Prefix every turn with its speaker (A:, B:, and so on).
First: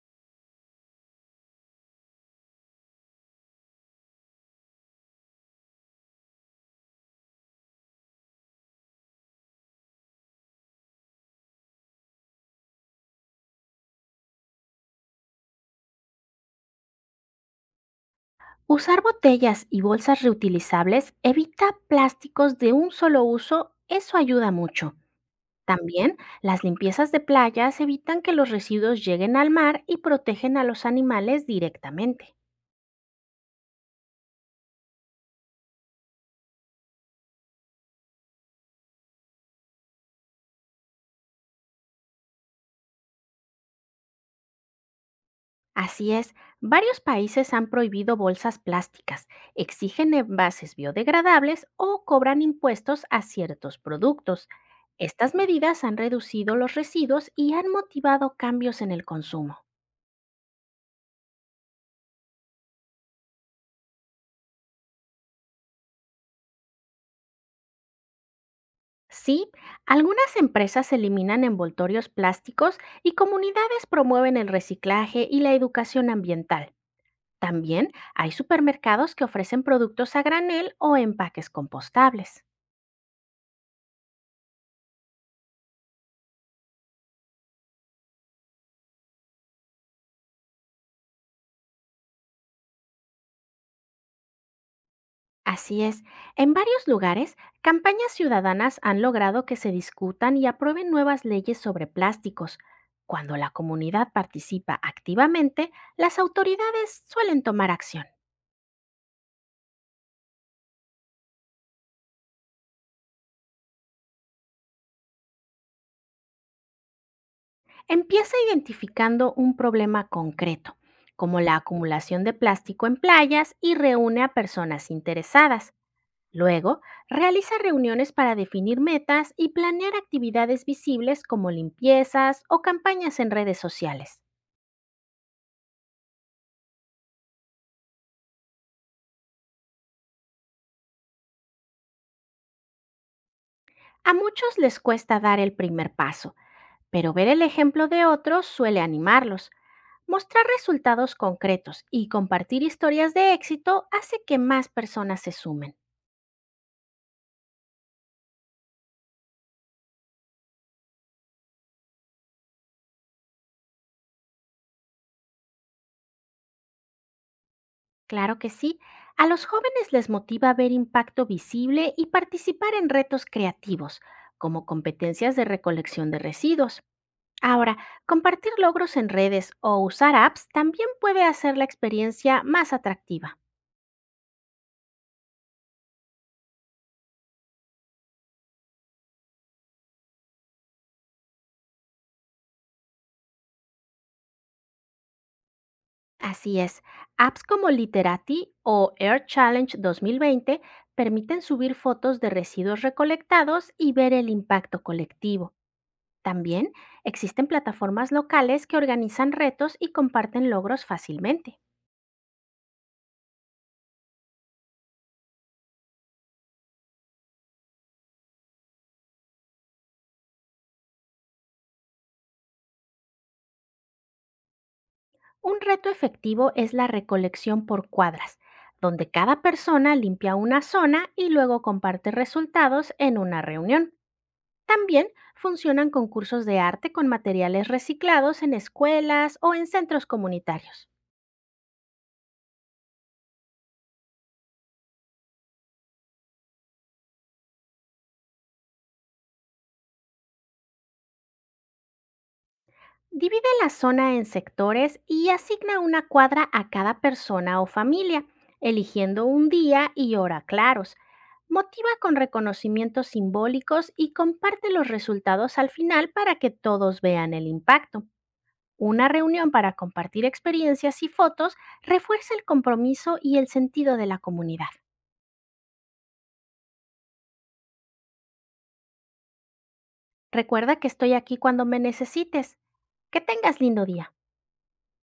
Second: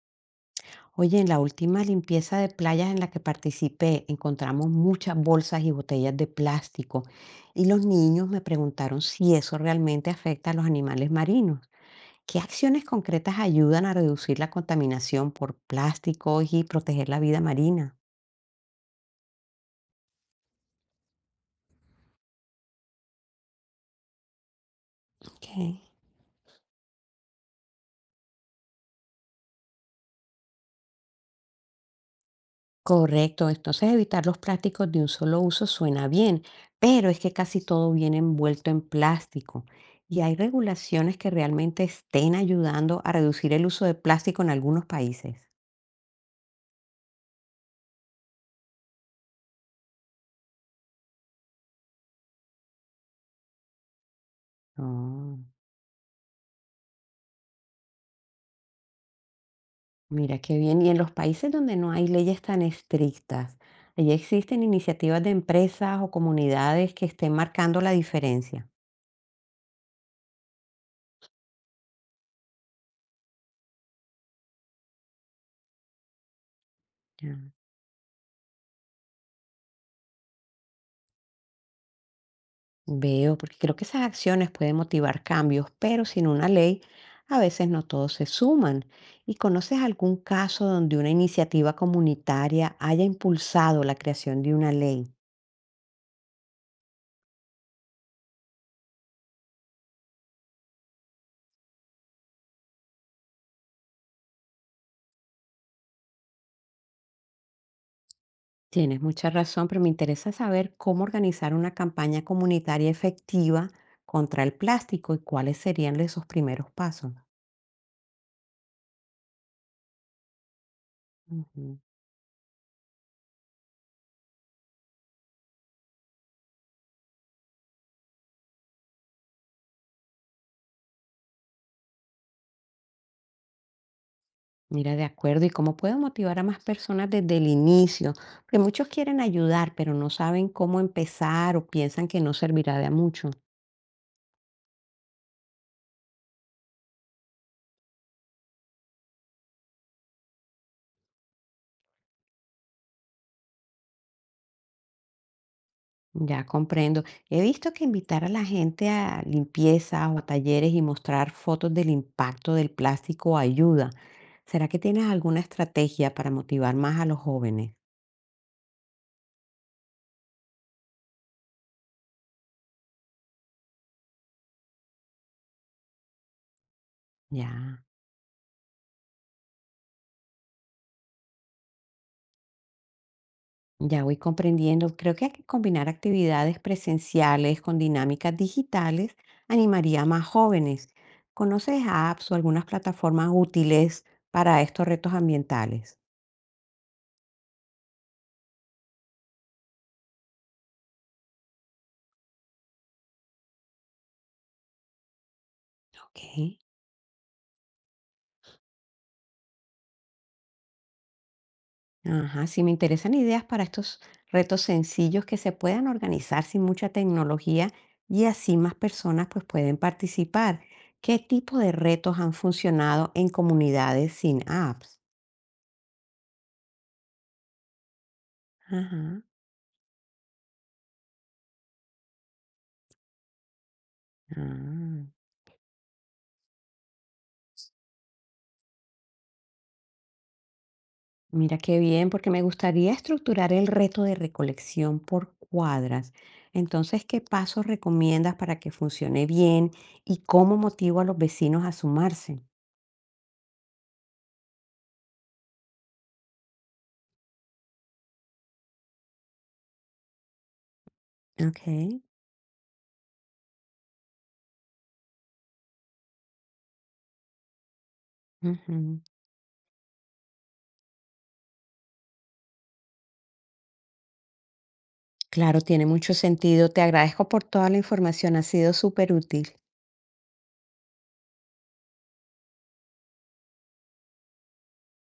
A: Oye, en la última limpieza de playas en la que participé, encontramos muchas bolsas y botellas de plástico y los niños me preguntaron si eso realmente afecta a los animales marinos. ¿Qué acciones concretas ayudan a reducir la contaminación por plásticos y proteger la vida marina?
B: Usar botellas y bolsas reutilizables evita plásticos de un solo uso, eso ayuda mucho.
A: Ok.
B: También las limpiezas de playas evitan que los residuos lleguen al mar y protegen a los animales directamente.
A: Correcto, entonces evitar los plásticos de un solo uso suena bien, pero es que casi todo viene envuelto en plástico y hay regulaciones que realmente estén ayudando a reducir el uso de plástico en algunos países.
B: Así es, varios países han prohibido bolsas plásticas, exigen envases biodegradables o cobran impuestos a ciertos productos. Estas
A: Oh,
B: medidas han reducido los residuos y han motivado cambios en el consumo.
A: mira qué bien. Y en los países donde no hay leyes tan estrictas, ¿allí existen iniciativas de empresas o comunidades que estén marcando la diferencia?
B: Sí, algunas empresas eliminan envoltorios plásticos y comunidades promueven el reciclaje y la educación ambiental. También hay supermercados que ofrecen productos a granel o empaques compostables.
A: Veo, porque creo que esas acciones pueden motivar cambios, pero sin una ley, a veces no todos se suman. ¿Y conoces algún caso donde una iniciativa comunitaria haya impulsado la creación de una ley?
B: Así es, en varios lugares, campañas ciudadanas han logrado que se discutan y aprueben nuevas leyes sobre plásticos. Cuando la comunidad participa activamente, las autoridades suelen tomar acción.
A: Tienes mucha razón, pero me interesa saber cómo organizar una campaña comunitaria efectiva contra el plástico y cuáles serían esos primeros pasos.
B: Empieza identificando un problema concreto, como la
A: Ujú.
B: acumulación de plástico en playas y reúne a personas interesadas. Luego, realiza reuniones para definir metas y planear actividades visibles como limpiezas o campañas en redes sociales.
A: Mira, de acuerdo. ¿Y cómo puedo motivar a más personas desde el inicio? Porque muchos quieren ayudar, pero no saben cómo empezar o piensan que no servirá de a mucho.
B: A muchos les cuesta dar el primer paso, pero ver el ejemplo de otros suele animarlos. Mostrar resultados concretos y compartir historias de éxito hace que más personas se sumen.
A: Ya comprendo. He visto que invitar a la gente a limpiezas o a talleres y mostrar fotos del impacto del plástico ayuda. ¿Será que tienes alguna estrategia para motivar más a los jóvenes?
B: Claro que sí. A los jóvenes les motiva ver impacto visible y participar en retos creativos, como competencias de recolección de residuos. Ahora,
A: Ya.
B: compartir logros en redes o usar apps también puede hacer la experiencia más atractiva.
A: Ya voy comprendiendo. Creo que hay que combinar actividades presenciales con dinámicas digitales animaría a más jóvenes. ¿Conoces apps o algunas plataformas útiles para estos retos ambientales?
B: Así es, apps como Literati o Air Challenge 2020 permiten subir fotos de residuos recolectados y ver el impacto colectivo.
A: Ok.
B: También existen plataformas locales que organizan retos y comparten logros fácilmente.
A: Ajá, sí, me interesan ideas para estos retos sencillos que se puedan organizar sin mucha tecnología y así más personas pues pueden participar. ¿Qué tipo de retos han funcionado en comunidades sin apps?
B: Un reto efectivo es la recolección por cuadras, donde
A: Ajá.
B: cada persona limpia una zona y luego comparte resultados en una reunión.
A: Ah.
B: También funcionan concursos de arte con materiales reciclados en escuelas o en centros comunitarios.
A: Mira qué bien, porque me gustaría estructurar el reto de recolección por cuadras. Entonces, ¿qué pasos recomiendas para que funcione bien y cómo motivo a los vecinos a sumarse?
B: Divide la zona en sectores y asigna una cuadra a cada persona o familia, eligiendo un día y hora claros.
A: Ok.
B: Motiva con reconocimientos simbólicos y comparte los resultados al final para que todos vean el impacto.
A: Ujú.
B: Una reunión para compartir experiencias y fotos refuerza el compromiso y el sentido de la comunidad.
A: Claro, tiene mucho sentido. Te agradezco por toda la información, ha sido súper útil.
B: Recuerda que estoy aquí cuando me necesites. Que tengas lindo día.